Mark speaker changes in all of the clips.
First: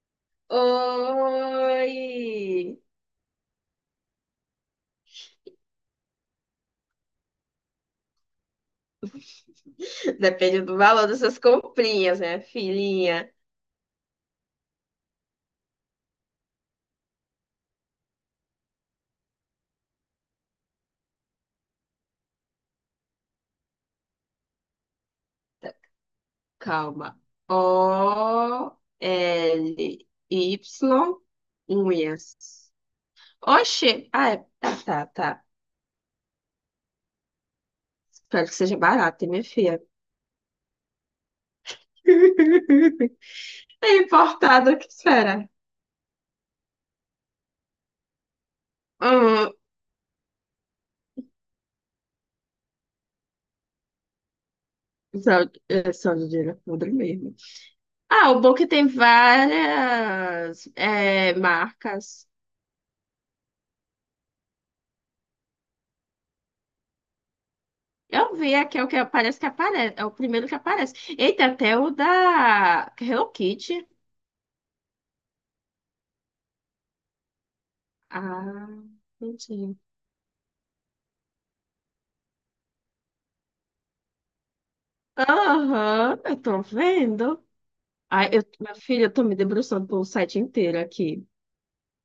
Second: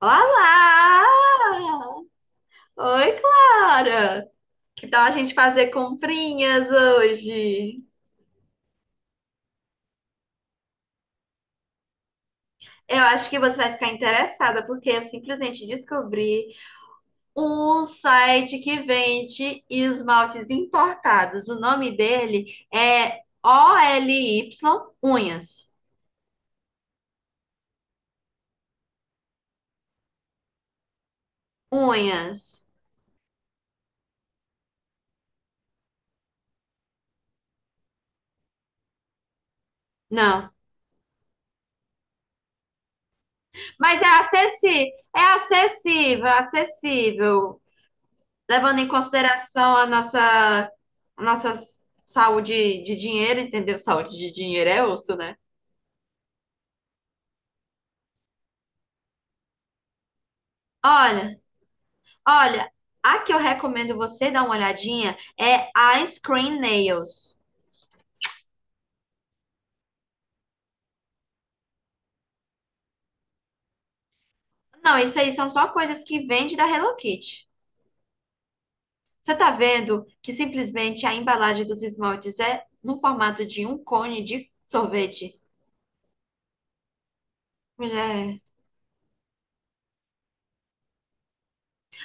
Speaker 1: Olá!
Speaker 2: Oi!
Speaker 1: Oi, Clara! Que tal a gente fazer comprinhas hoje?
Speaker 2: Depende do valor dessas comprinhas, né,
Speaker 1: Eu acho
Speaker 2: filhinha?
Speaker 1: que você vai ficar interessada, porque eu simplesmente descobri um site que vende esmaltes importados. O nome dele é O L Y Unhas.
Speaker 2: Tá, calma. OLY,
Speaker 1: Unhas.
Speaker 2: unhas. Oxê! Ah, é. Tá, tá, tá. Espero que seja barato, hein, minha filha?
Speaker 1: Não.
Speaker 2: É
Speaker 1: Mas
Speaker 2: importado, o que
Speaker 1: é
Speaker 2: será?
Speaker 1: acessível, acessível. Levando em
Speaker 2: Hum,
Speaker 1: consideração a nossa saúde de dinheiro, entendeu? Saúde de dinheiro é osso,
Speaker 2: só,
Speaker 1: né?
Speaker 2: é só de dinheiro podre mesmo. Ah, o bom é que tem várias
Speaker 1: Olha,
Speaker 2: marcas.
Speaker 1: olha, a que eu recomendo você dar uma olhadinha é a Screen Nails.
Speaker 2: Eu vi aqui, é o que aparece. É o primeiro que aparece. Eita, até o da Hello Kitty.
Speaker 1: Não, isso aí são só coisas que vende da Hello Kitty.
Speaker 2: Ah,
Speaker 1: Você tá
Speaker 2: entendi.
Speaker 1: vendo que simplesmente a embalagem dos esmaltes é no formato de um cone de sorvete?
Speaker 2: Aham, eu tô vendo. Ai,
Speaker 1: Mulher.
Speaker 2: minha filha, eu tô me debruçando pelo site inteiro aqui.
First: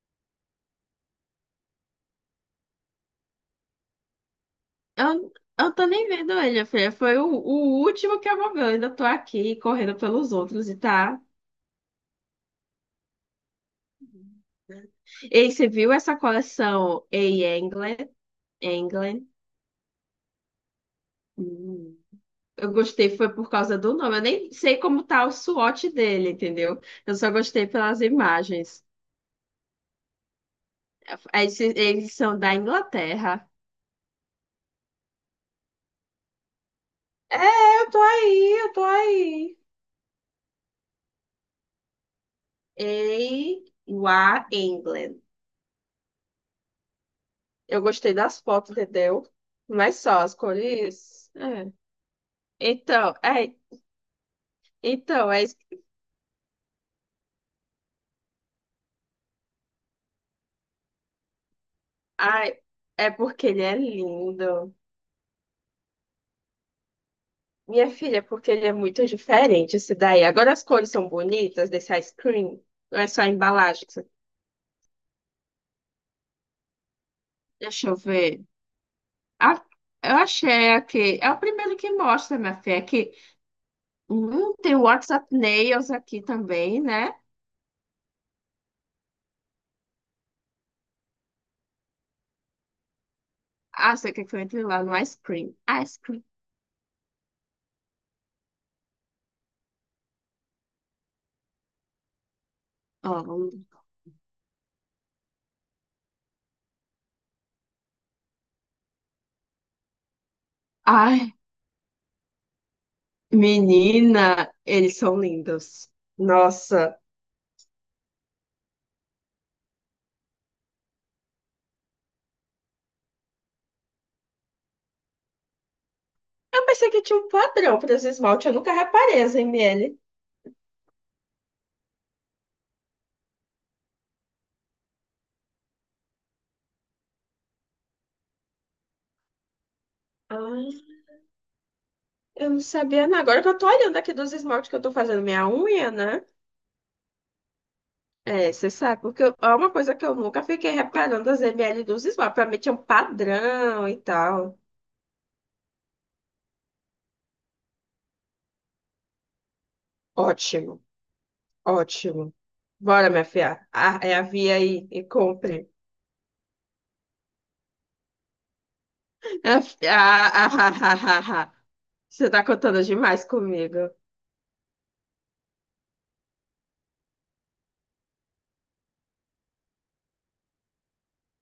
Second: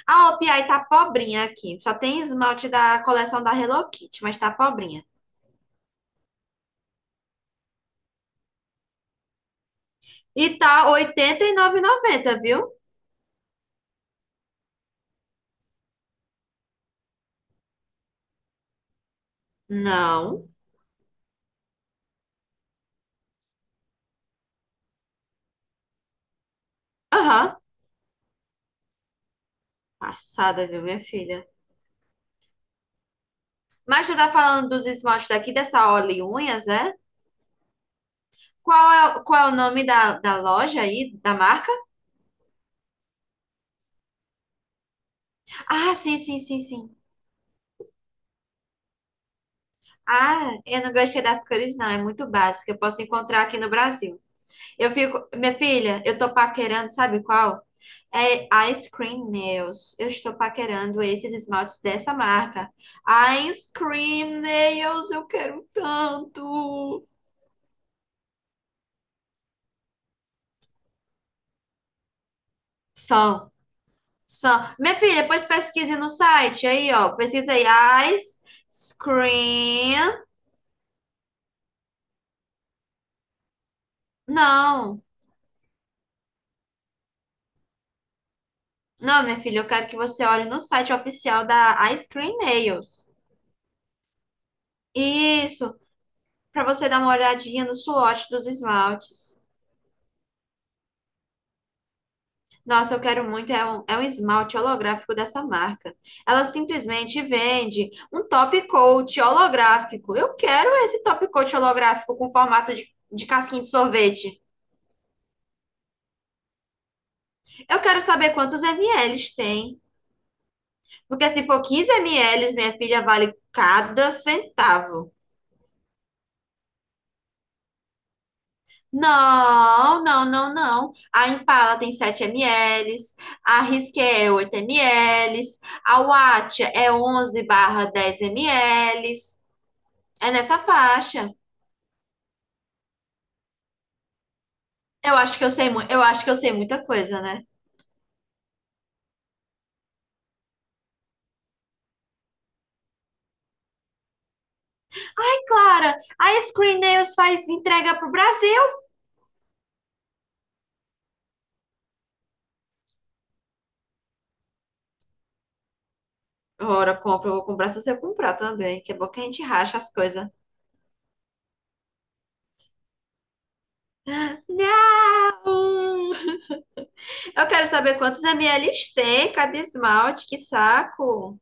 Speaker 1: A OPI tá pobrinha aqui. Só tem esmalte da coleção da Hello Kitty, mas tá pobrinha.
Speaker 2: Eu, eu tô nem vendo ele, minha filha. Foi o último que eu vou ver. Eu ainda tô aqui correndo pelos
Speaker 1: E
Speaker 2: outros e
Speaker 1: tá
Speaker 2: tá.
Speaker 1: 89,90, viu?
Speaker 2: Ei, você viu essa coleção A England? England?
Speaker 1: Não.
Speaker 2: Hum. Eu gostei foi por causa do nome. Eu nem sei como tá o SWOT dele, entendeu? Eu só
Speaker 1: Aham.
Speaker 2: gostei pelas imagens.
Speaker 1: Passada, viu, minha filha?
Speaker 2: Eles são da Inglaterra.
Speaker 1: Mas tu tá falando dos esmaltes daqui, dessa Olé Unhas, é?
Speaker 2: É, eu tô aí, eu tô
Speaker 1: Qual é o
Speaker 2: aí.
Speaker 1: nome da loja aí, da marca?
Speaker 2: A U A England.
Speaker 1: Ah, sim, sim, sim, sim.
Speaker 2: Eu gostei das fotos, entendeu? Mas só as
Speaker 1: Ah, eu não gostei
Speaker 2: cores.
Speaker 1: das
Speaker 2: É.
Speaker 1: cores, não. É muito básica. Eu posso
Speaker 2: Então,
Speaker 1: encontrar
Speaker 2: é,
Speaker 1: aqui no Brasil. Eu fico,
Speaker 2: então,
Speaker 1: minha filha, eu tô paquerando, sabe qual? É Ice Cream Nails. Eu estou paquerando esses esmaltes dessa
Speaker 2: ai,
Speaker 1: marca.
Speaker 2: é porque ele
Speaker 1: Ice
Speaker 2: é
Speaker 1: Cream
Speaker 2: lindo.
Speaker 1: Nails, eu quero tanto.
Speaker 2: Minha filha, porque ele é muito diferente esse daí. Agora as cores são bonitas desse ice cream. Não é só a
Speaker 1: São,
Speaker 2: embalagem.
Speaker 1: são. Minha filha, depois pesquise no site aí, ó. Pesquisa
Speaker 2: Deixa eu
Speaker 1: aí
Speaker 2: ver.
Speaker 1: Ice
Speaker 2: Ah, eu
Speaker 1: Cream.
Speaker 2: achei aqui. É o primeiro que mostra, minha filha. Aqui. Tem o
Speaker 1: Não,
Speaker 2: WhatsApp Nails aqui também, né?
Speaker 1: não, minha filha, eu quero que você olhe no site oficial da Ice Cream Nails.
Speaker 2: Ah, você quer que eu entre lá no ice cream?
Speaker 1: Isso,
Speaker 2: Ice cream.
Speaker 1: para você dar uma olhadinha no swatch dos esmaltes. Nossa, eu
Speaker 2: Ó,
Speaker 1: quero muito, é
Speaker 2: ver.
Speaker 1: um, é um esmalte holográfico dessa marca. Ela simplesmente vende um top coat holográfico. Eu quero esse top
Speaker 2: Ai,
Speaker 1: coat holográfico com formato de casquinha de sorvete.
Speaker 2: menina, eles são lindos. Nossa.
Speaker 1: Eu quero saber quantos ml tem. Porque se for 15 ml, minha filha, vale cada centavo.
Speaker 2: Eu pensei que tinha um padrão para esse esmalte. Eu nunca reparei as ML.
Speaker 1: Não, não, não, não. A Impala tem 7 ml, a Risqué é 8 ml, a Wattia é 11 barra 10 ml. É nessa
Speaker 2: Ah,
Speaker 1: faixa.
Speaker 2: eu não sabia, não. Agora que eu tô olhando aqui dos esmaltes que eu tô
Speaker 1: Eu
Speaker 2: fazendo
Speaker 1: acho que
Speaker 2: minha
Speaker 1: eu sei, mu-
Speaker 2: unha,
Speaker 1: eu acho
Speaker 2: né?
Speaker 1: que eu sei muita coisa, né?
Speaker 2: É, você sabe, porque é uma coisa que eu nunca fiquei reparando as ml dos esmaltes. Pra mim tinha um padrão e tal.
Speaker 1: E Clara, a Screen Nails faz entrega pro Brasil.
Speaker 2: Ótimo, ótimo. Bora, minha filha. Ah, é a via aí e compre.
Speaker 1: Ora, compra, eu vou comprar se você comprar também, que é bom que a gente racha as
Speaker 2: Ah,
Speaker 1: coisas.
Speaker 2: ah, ah, ah, ah, ah, ah. Você tá contando demais comigo.
Speaker 1: Não! Eu quero saber quantos ml tem cada esmalte, que saco.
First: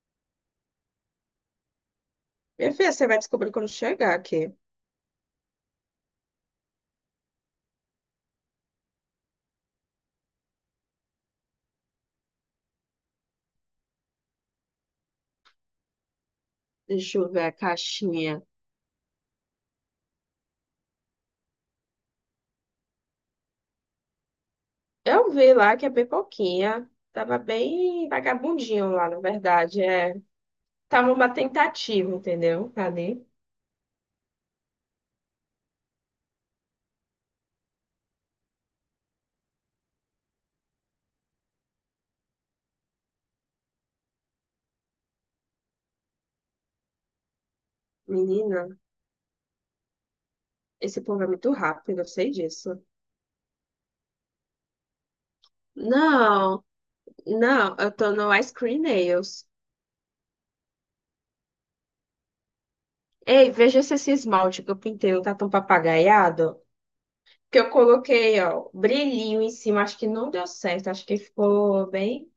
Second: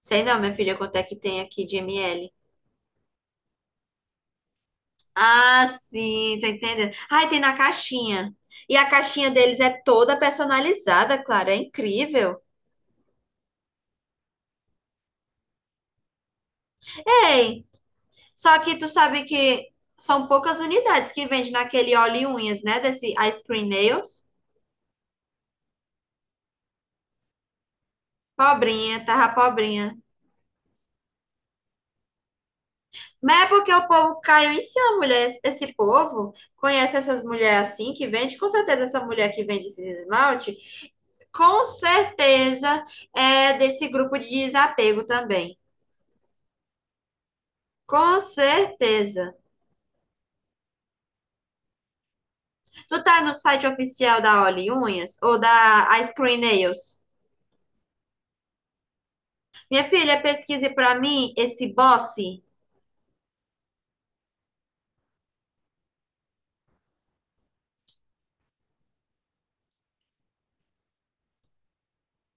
Speaker 1: Sei não, minha filha, quanto é que tem aqui de ml.
Speaker 2: Minha filha, você vai descobrir quando chegar aqui.
Speaker 1: Ah, sim, tô entendendo. Ai, tem na caixinha. E a caixinha deles é toda personalizada, Clara, é incrível.
Speaker 2: Deixa eu ver a
Speaker 1: Ei!
Speaker 2: caixinha.
Speaker 1: Só que tu sabe que são poucas unidades que vende naquele óleo e unhas, né? Desse Ice Cream Nails.
Speaker 2: Eu vi lá que é bem pouquinha. Tava bem vagabundinho
Speaker 1: Pobrinha,
Speaker 2: lá, na
Speaker 1: tava
Speaker 2: verdade.
Speaker 1: pobrinha.
Speaker 2: É. Tava uma tentativa, entendeu? Ali.
Speaker 1: Mas é porque o povo caiu em cima, mulher. Esse povo conhece essas mulheres assim que vende. Com certeza, essa mulher que vende esses esmalte, com certeza é desse grupo de desapego também. Com
Speaker 2: Menina,
Speaker 1: certeza.
Speaker 2: esse povo é muito rápido, eu sei disso.
Speaker 1: Tu tá no site oficial da Oli Unhas ou da Ice Cream
Speaker 2: Não,
Speaker 1: Nails?
Speaker 2: não, eu tô no Ice Cream Nails.
Speaker 1: Minha filha, pesquise pra mim esse Boss.
Speaker 2: Ei, veja se esse esmalte que eu pintei não tá tão papagaiado. Que eu coloquei, ó, brilhinho em cima, acho que não deu certo, acho que ficou bem.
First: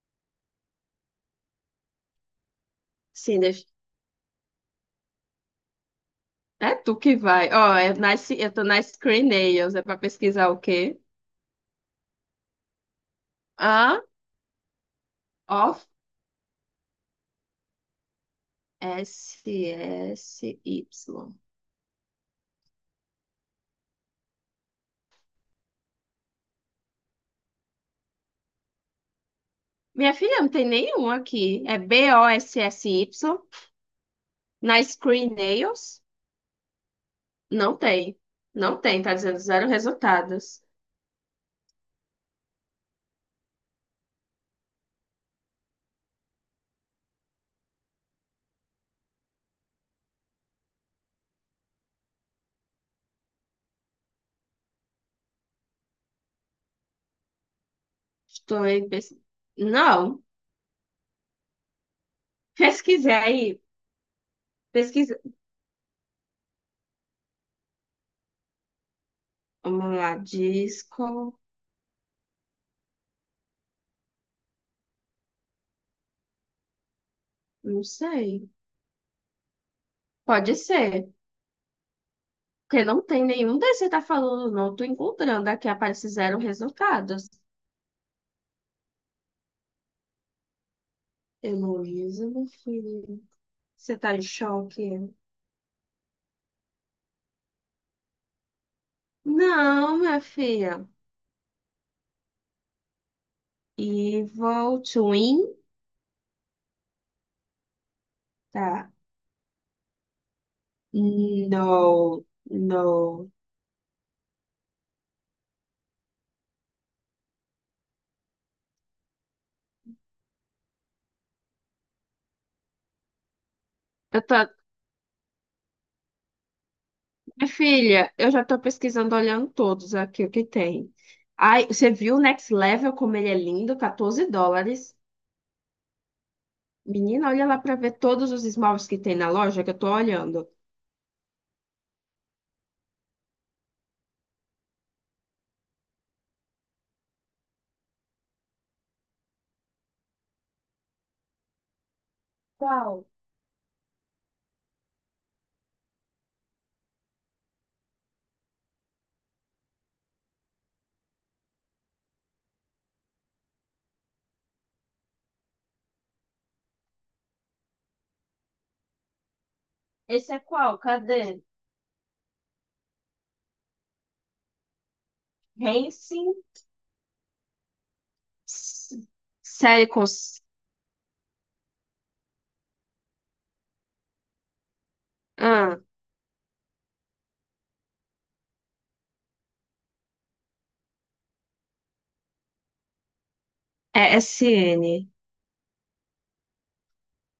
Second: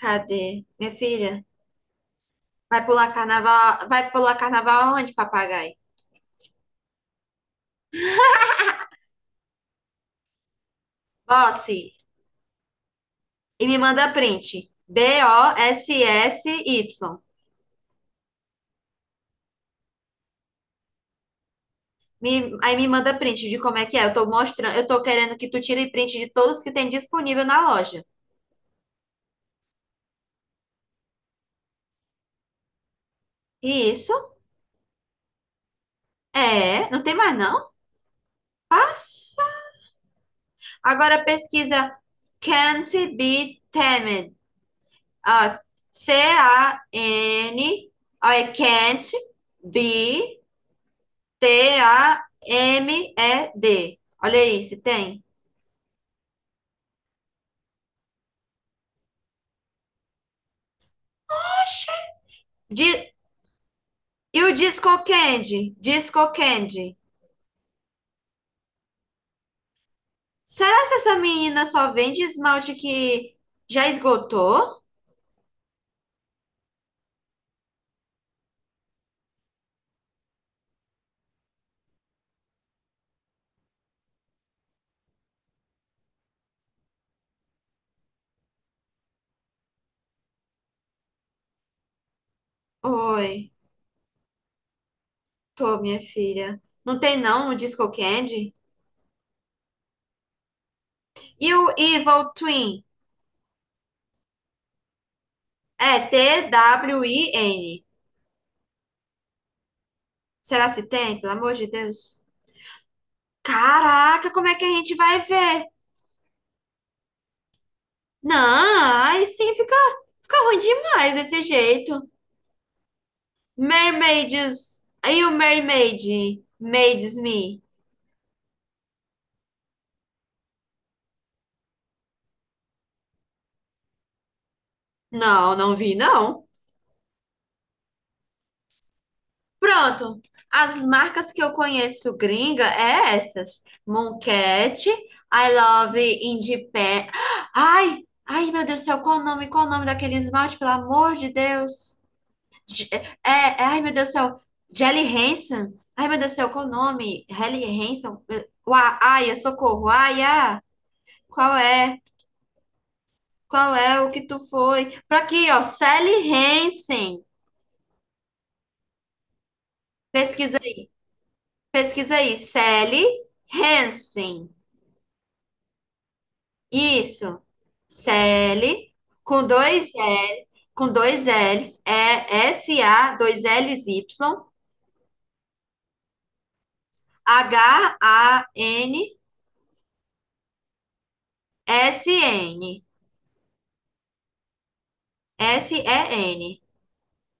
Speaker 1: Cadê? Minha filha,
Speaker 2: Sim,
Speaker 1: vai pular carnaval aonde, papagaio?
Speaker 2: é tu que vai. Ó, é nice, eu tô na Ice Cream Nails, é pra pesquisar o quê?
Speaker 1: Bosse, e me
Speaker 2: Ah,
Speaker 1: manda print.
Speaker 2: off,
Speaker 1: B-O-S-S-Y.
Speaker 2: S, S, Y.
Speaker 1: Aí me manda print de como é que é. Eu tô mostrando, eu tô querendo que tu tire print de todos que tem disponível na loja.
Speaker 2: Minha filha, não tem nenhum aqui. É Bossy.
Speaker 1: E isso?
Speaker 2: Na Screen Nails,
Speaker 1: É, não tem mais não?
Speaker 2: não tem. Não tem, tá dizendo
Speaker 1: Nossa.
Speaker 2: zero resultados.
Speaker 1: Agora pesquisa Can't be tamed. Ó, C-A-N, ó, é can't be T-A-M-E-D. Olha aí, se tem.
Speaker 2: Estou aí. Não.
Speaker 1: De
Speaker 2: Pesquisei aí.
Speaker 1: E o Disco
Speaker 2: Pesquisa.
Speaker 1: Candy? Disco Candy.
Speaker 2: Vamos lá,
Speaker 1: Será que essa
Speaker 2: disco.
Speaker 1: menina só vende esmalte que já esgotou?
Speaker 2: Não sei. Pode ser. Porque não tem nenhum desses que você tá falando, não. Tô encontrando aqui, aparece zero resultados. Heloísa, meu filho.
Speaker 1: Oi,
Speaker 2: Você tá em choque?
Speaker 1: tô, minha filha. Não tem não o Disco Candy?
Speaker 2: Não, minha filha.
Speaker 1: E o Evil Twin?
Speaker 2: Evil Twin.
Speaker 1: É T-W-I-N.
Speaker 2: Tá.
Speaker 1: Será se tem? Pelo amor de Deus.
Speaker 2: Não, não.
Speaker 1: Caraca, como é que a gente vai ver? Não, aí sim fica ruim demais desse jeito.
Speaker 2: Eu tô...
Speaker 1: Mermaids. Aí o Mermaid. Maids
Speaker 2: Minha
Speaker 1: Me.
Speaker 2: filha, eu já tô pesquisando, olhando todos aqui o que tem. Ai, você viu o Next Level, como ele é lindo? 14 dólares.
Speaker 1: Não, não vi, não.
Speaker 2: Menina, olha lá pra ver todos os esmaltes que tem na loja que eu tô
Speaker 1: Pronto.
Speaker 2: olhando.
Speaker 1: As marcas que eu conheço gringa é essas. Mooncat, I Love Independent. Ai, ai, meu Deus do céu, qual o nome? Qual o nome daquele esmalte, pelo amor de Deus? Je-
Speaker 2: Qual?
Speaker 1: ai, meu Deus do céu, Jelly Hansen. Ai, meu Deus do céu, qual o nome? Helly Hansen. Ai, socorro. Ai, ah, qual é? Qual é o que tu foi? Pra aqui, ó, Sally Hansen.
Speaker 2: Esse é
Speaker 1: Pesquisa
Speaker 2: qual?
Speaker 1: aí.
Speaker 2: Cadê?
Speaker 1: Pesquisa aí. Sally Hansen.
Speaker 2: Hansen?
Speaker 1: Isso. Sally com
Speaker 2: Série
Speaker 1: dois
Speaker 2: com,
Speaker 1: L, com dois L's, é S A, dois L's Y,
Speaker 2: ah,
Speaker 1: H A N S N.
Speaker 2: é SN.
Speaker 1: S E N.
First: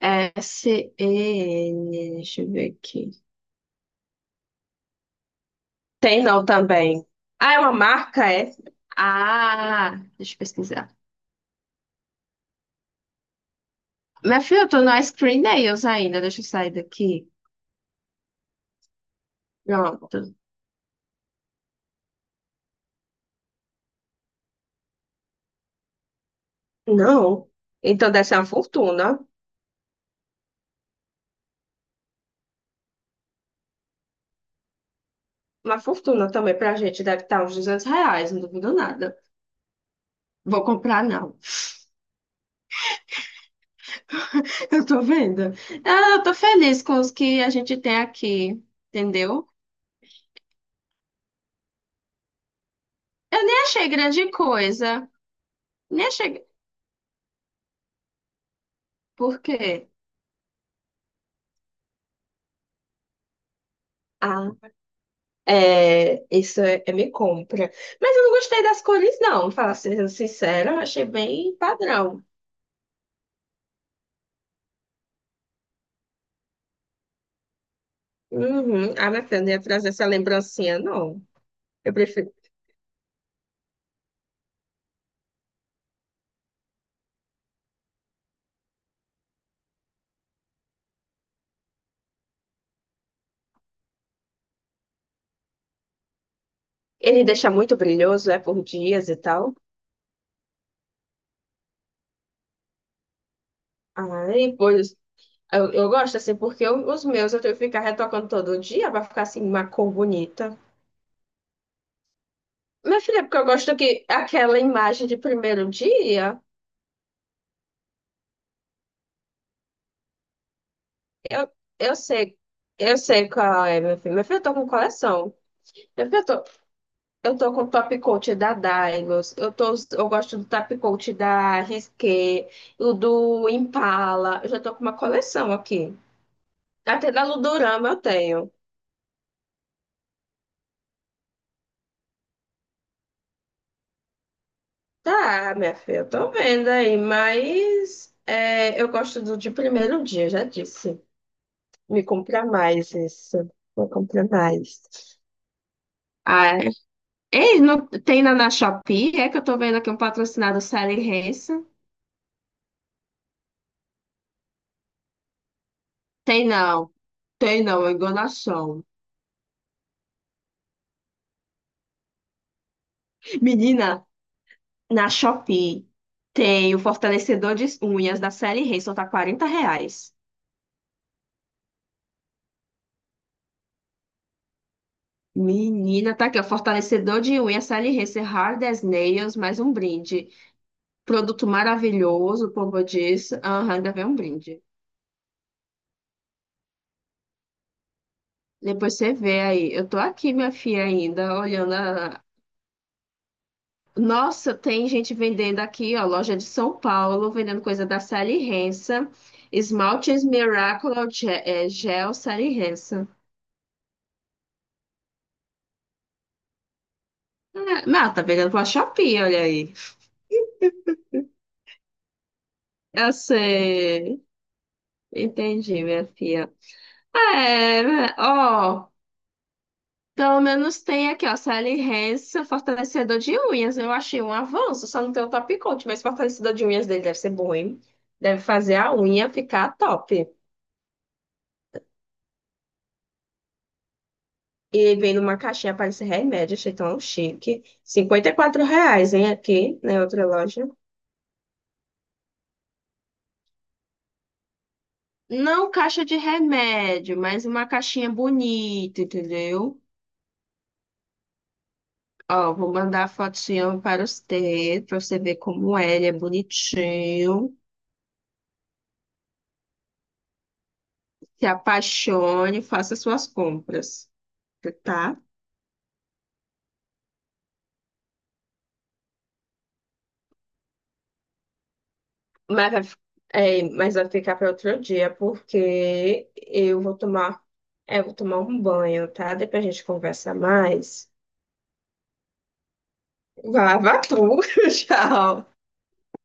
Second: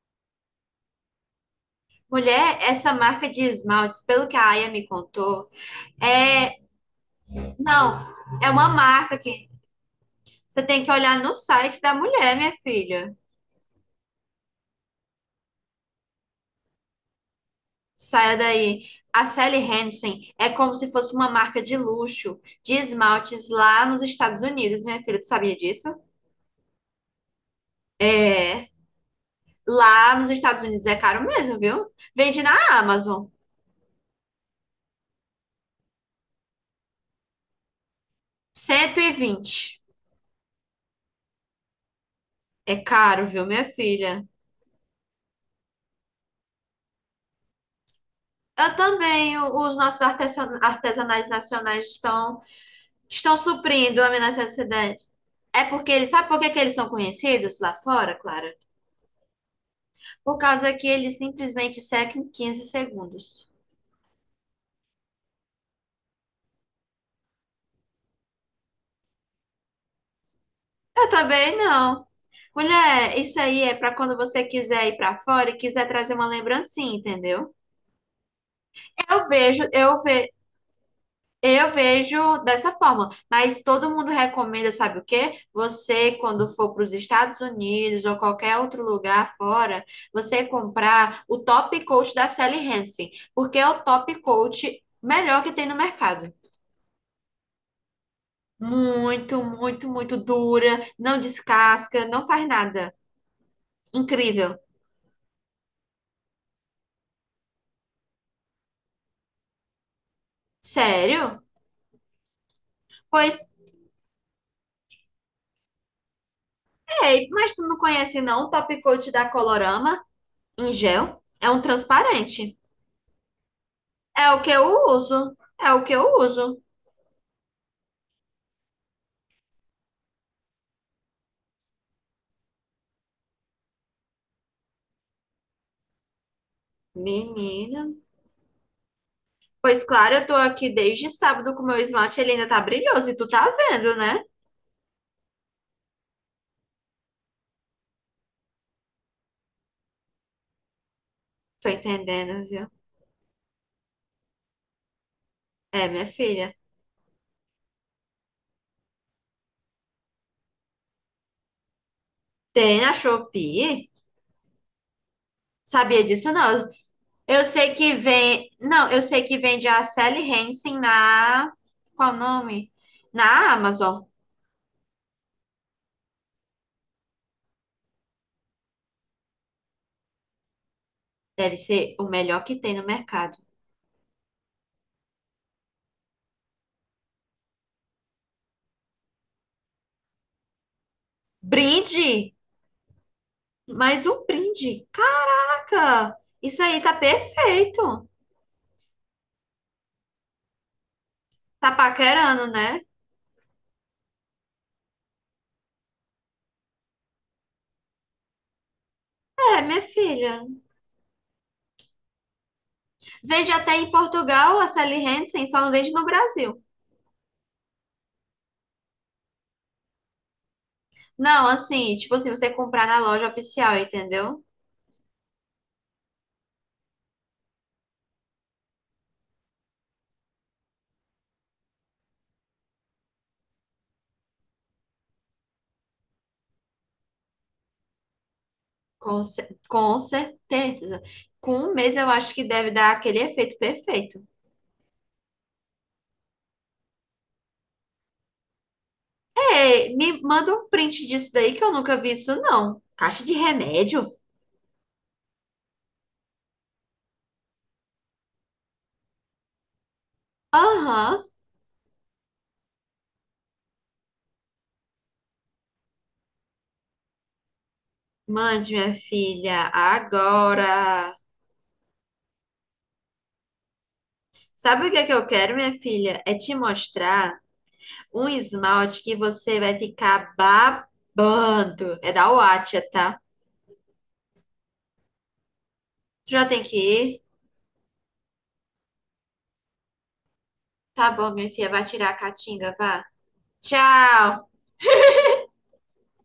Speaker 2: É SN. Deixa eu
Speaker 1: Mulher,
Speaker 2: ver
Speaker 1: essa
Speaker 2: aqui.
Speaker 1: marca de esmaltes, pelo que a Aya me contou,
Speaker 2: Tem não
Speaker 1: é,
Speaker 2: também. Ah, é uma
Speaker 1: não,
Speaker 2: marca,
Speaker 1: é
Speaker 2: é?
Speaker 1: uma marca que.
Speaker 2: Ah, deixa eu
Speaker 1: Você tem que
Speaker 2: pesquisar.
Speaker 1: olhar no site da mulher, minha filha.
Speaker 2: Minha filha, eu tô no Ice Cream Nails ainda. Deixa eu sair daqui.
Speaker 1: Saia daí. A Sally Hansen
Speaker 2: Pronto.
Speaker 1: é como se fosse uma marca de luxo de esmaltes lá nos Estados Unidos, minha filha. Tu sabia disso?
Speaker 2: Não. Então deve ser uma
Speaker 1: É.
Speaker 2: fortuna.
Speaker 1: Lá nos Estados Unidos é caro mesmo, viu? Vende na Amazon.
Speaker 2: Uma fortuna também pra gente. Deve estar uns 200 reais, não duvido
Speaker 1: Cento e
Speaker 2: nada.
Speaker 1: vinte.
Speaker 2: Vou comprar, não.
Speaker 1: É caro, viu, minha filha?
Speaker 2: Eu tô vendo. Ah, eu tô feliz com os que a gente tem aqui.
Speaker 1: Eu também,
Speaker 2: Entendeu?
Speaker 1: os nossos artesanais nacionais estão,
Speaker 2: Eu nem achei
Speaker 1: suprindo a minha
Speaker 2: grande
Speaker 1: necessidade.
Speaker 2: coisa.
Speaker 1: É porque
Speaker 2: Nem
Speaker 1: eles, sabe por
Speaker 2: achei.
Speaker 1: que que eles são conhecidos lá fora, Clara?
Speaker 2: Por quê?
Speaker 1: Por causa que ele simplesmente seca em 15 segundos.
Speaker 2: Ah, é, isso é me compra. Mas eu não gostei das cores, não. Falar sendo sincera, achei
Speaker 1: Eu também
Speaker 2: bem
Speaker 1: não.
Speaker 2: padrão.
Speaker 1: Mulher, isso aí é para quando você quiser ir para fora e quiser trazer uma lembrancinha, entendeu?
Speaker 2: Uhum. Ah, minha
Speaker 1: Eu
Speaker 2: filha, não ia
Speaker 1: vejo,
Speaker 2: trazer
Speaker 1: eu
Speaker 2: essa
Speaker 1: ve,
Speaker 2: lembrancinha, não.
Speaker 1: eu
Speaker 2: Eu prefiro.
Speaker 1: vejo dessa forma, mas todo mundo recomenda, sabe o quê? Você, quando for para os Estados Unidos ou qualquer outro lugar fora, você comprar o top coat da Sally Hansen, porque é o top coat melhor que tem no mercado.
Speaker 2: Ele deixa muito brilhoso, é por dias e
Speaker 1: Muito,
Speaker 2: tal.
Speaker 1: muito, muito dura, não descasca, não faz nada. Incrível.
Speaker 2: Ai, pois. Eu gosto assim, porque os meus eu tenho que ficar retocando todo dia pra ficar assim, uma cor bonita.
Speaker 1: Sério?
Speaker 2: Minha filha, é
Speaker 1: Pois,
Speaker 2: porque eu gosto que aquela imagem de primeiro dia,
Speaker 1: ei, mas tu não conhece não o Top Coat da Colorama em gel? É
Speaker 2: eu,
Speaker 1: um
Speaker 2: eu sei,
Speaker 1: transparente.
Speaker 2: eu sei qual é, meu filho. Meu
Speaker 1: É
Speaker 2: filho,
Speaker 1: o
Speaker 2: eu
Speaker 1: que
Speaker 2: tô
Speaker 1: eu
Speaker 2: com
Speaker 1: uso.
Speaker 2: coleção.
Speaker 1: É o que eu
Speaker 2: Meu filho, eu tô,
Speaker 1: uso.
Speaker 2: Eu tô com o top coat da Daigos, eu gosto do top coat da Risqué, o do Impala, eu já tô com uma coleção aqui. Até da
Speaker 1: Menina.
Speaker 2: Ludorama eu tenho.
Speaker 1: Pois claro, eu tô aqui desde sábado com meu esmalte, ele ainda tá brilhoso e tu tá vendo, né?
Speaker 2: Tá, minha filha, eu tô vendo aí, mas eu gosto do de primeiro dia, já disse.
Speaker 1: Tô
Speaker 2: Me
Speaker 1: entendendo,
Speaker 2: compra
Speaker 1: viu?
Speaker 2: mais isso. Vou comprar mais.
Speaker 1: É, minha filha.
Speaker 2: Ah, é? Ei, não tem na Shopee? É que eu tô vendo aqui um patrocinado Sally Hansen.
Speaker 1: Tem na Shopee? Sabia disso
Speaker 2: Tem
Speaker 1: não.
Speaker 2: não,
Speaker 1: Eu
Speaker 2: tem
Speaker 1: sei
Speaker 2: não, é
Speaker 1: que vem.
Speaker 2: enganação.
Speaker 1: Não, eu sei que vende a Sally Hansen na. Qual o nome? Na Amazon.
Speaker 2: Menina, na Shopee tem o fortalecedor de unhas da Sally Hansen, tá 40 reais.
Speaker 1: Deve ser o melhor que tem no mercado.
Speaker 2: Menina, tá aqui, ó, fortalecedor de unhas Sally Hansen Hard as Nails, mais um brinde. Produto
Speaker 1: Brinde!
Speaker 2: maravilhoso, como eu disse. Aham, ainda vem
Speaker 1: Mais
Speaker 2: um
Speaker 1: um
Speaker 2: brinde.
Speaker 1: brinde! caca, Isso aí tá perfeito!
Speaker 2: Depois você vê aí. Eu tô aqui, minha filha, ainda,
Speaker 1: Tá
Speaker 2: olhando.
Speaker 1: paquerando, né?
Speaker 2: Nossa, tem gente vendendo aqui, ó, loja de São Paulo, vendendo coisa da Sally Hansen.
Speaker 1: É, minha
Speaker 2: Esmaltes
Speaker 1: filha.
Speaker 2: Miracle Gel, Gel Sally Hansen.
Speaker 1: Vende até em Portugal a Sally Hansen, só não vende no Brasil.
Speaker 2: Ah, não, tá vendendo pra Shopee, olha aí.
Speaker 1: Não, assim, tipo assim, você comprar na
Speaker 2: Eu
Speaker 1: loja oficial,
Speaker 2: sei.
Speaker 1: entendeu?
Speaker 2: Entendi, minha filha. Ah, é, né, ó. Pelo menos tem aqui, ó. Sally Hansen, fortalecedor de unhas. Eu achei um avanço, só não tem o top coat, mas fortalecedor de unhas dele deve ser bom, hein? Deve fazer a
Speaker 1: Com,
Speaker 2: unha
Speaker 1: cer-
Speaker 2: ficar
Speaker 1: com
Speaker 2: top.
Speaker 1: certeza. Com um mês eu acho que deve dar aquele efeito perfeito.
Speaker 2: E vem numa caixinha, parece remédio, achei tão chique. 54 reais, hein, aqui,
Speaker 1: Ei,
Speaker 2: na
Speaker 1: me
Speaker 2: outra
Speaker 1: manda
Speaker 2: loja.
Speaker 1: um print disso daí que eu nunca vi isso, não. Caixa de remédio?
Speaker 2: Não caixa de remédio, mas uma caixinha bonita, entendeu?
Speaker 1: Aham.
Speaker 2: Ó, vou mandar a fotinho para você ver como é, ele é bonitinho.
Speaker 1: Mande, minha filha, agora.
Speaker 2: Se apaixone, faça suas compras,
Speaker 1: Sabe o que é que
Speaker 2: tá?
Speaker 1: eu quero, minha filha? É te mostrar um esmalte que você vai ficar babando. É da
Speaker 2: Mas
Speaker 1: Wattia,
Speaker 2: vai, fi-
Speaker 1: tá?
Speaker 2: mas vai ficar para outro dia,
Speaker 1: Tu
Speaker 2: porque
Speaker 1: já tem que
Speaker 2: eu vou
Speaker 1: ir?
Speaker 2: tomar, é, eu vou tomar um banho, tá? Depois a gente conversa
Speaker 1: Tá
Speaker 2: mais.
Speaker 1: bom, minha filha, vai tirar a catinga, vá.
Speaker 2: Vai lavar tudo,
Speaker 1: Tchau!
Speaker 2: tchau.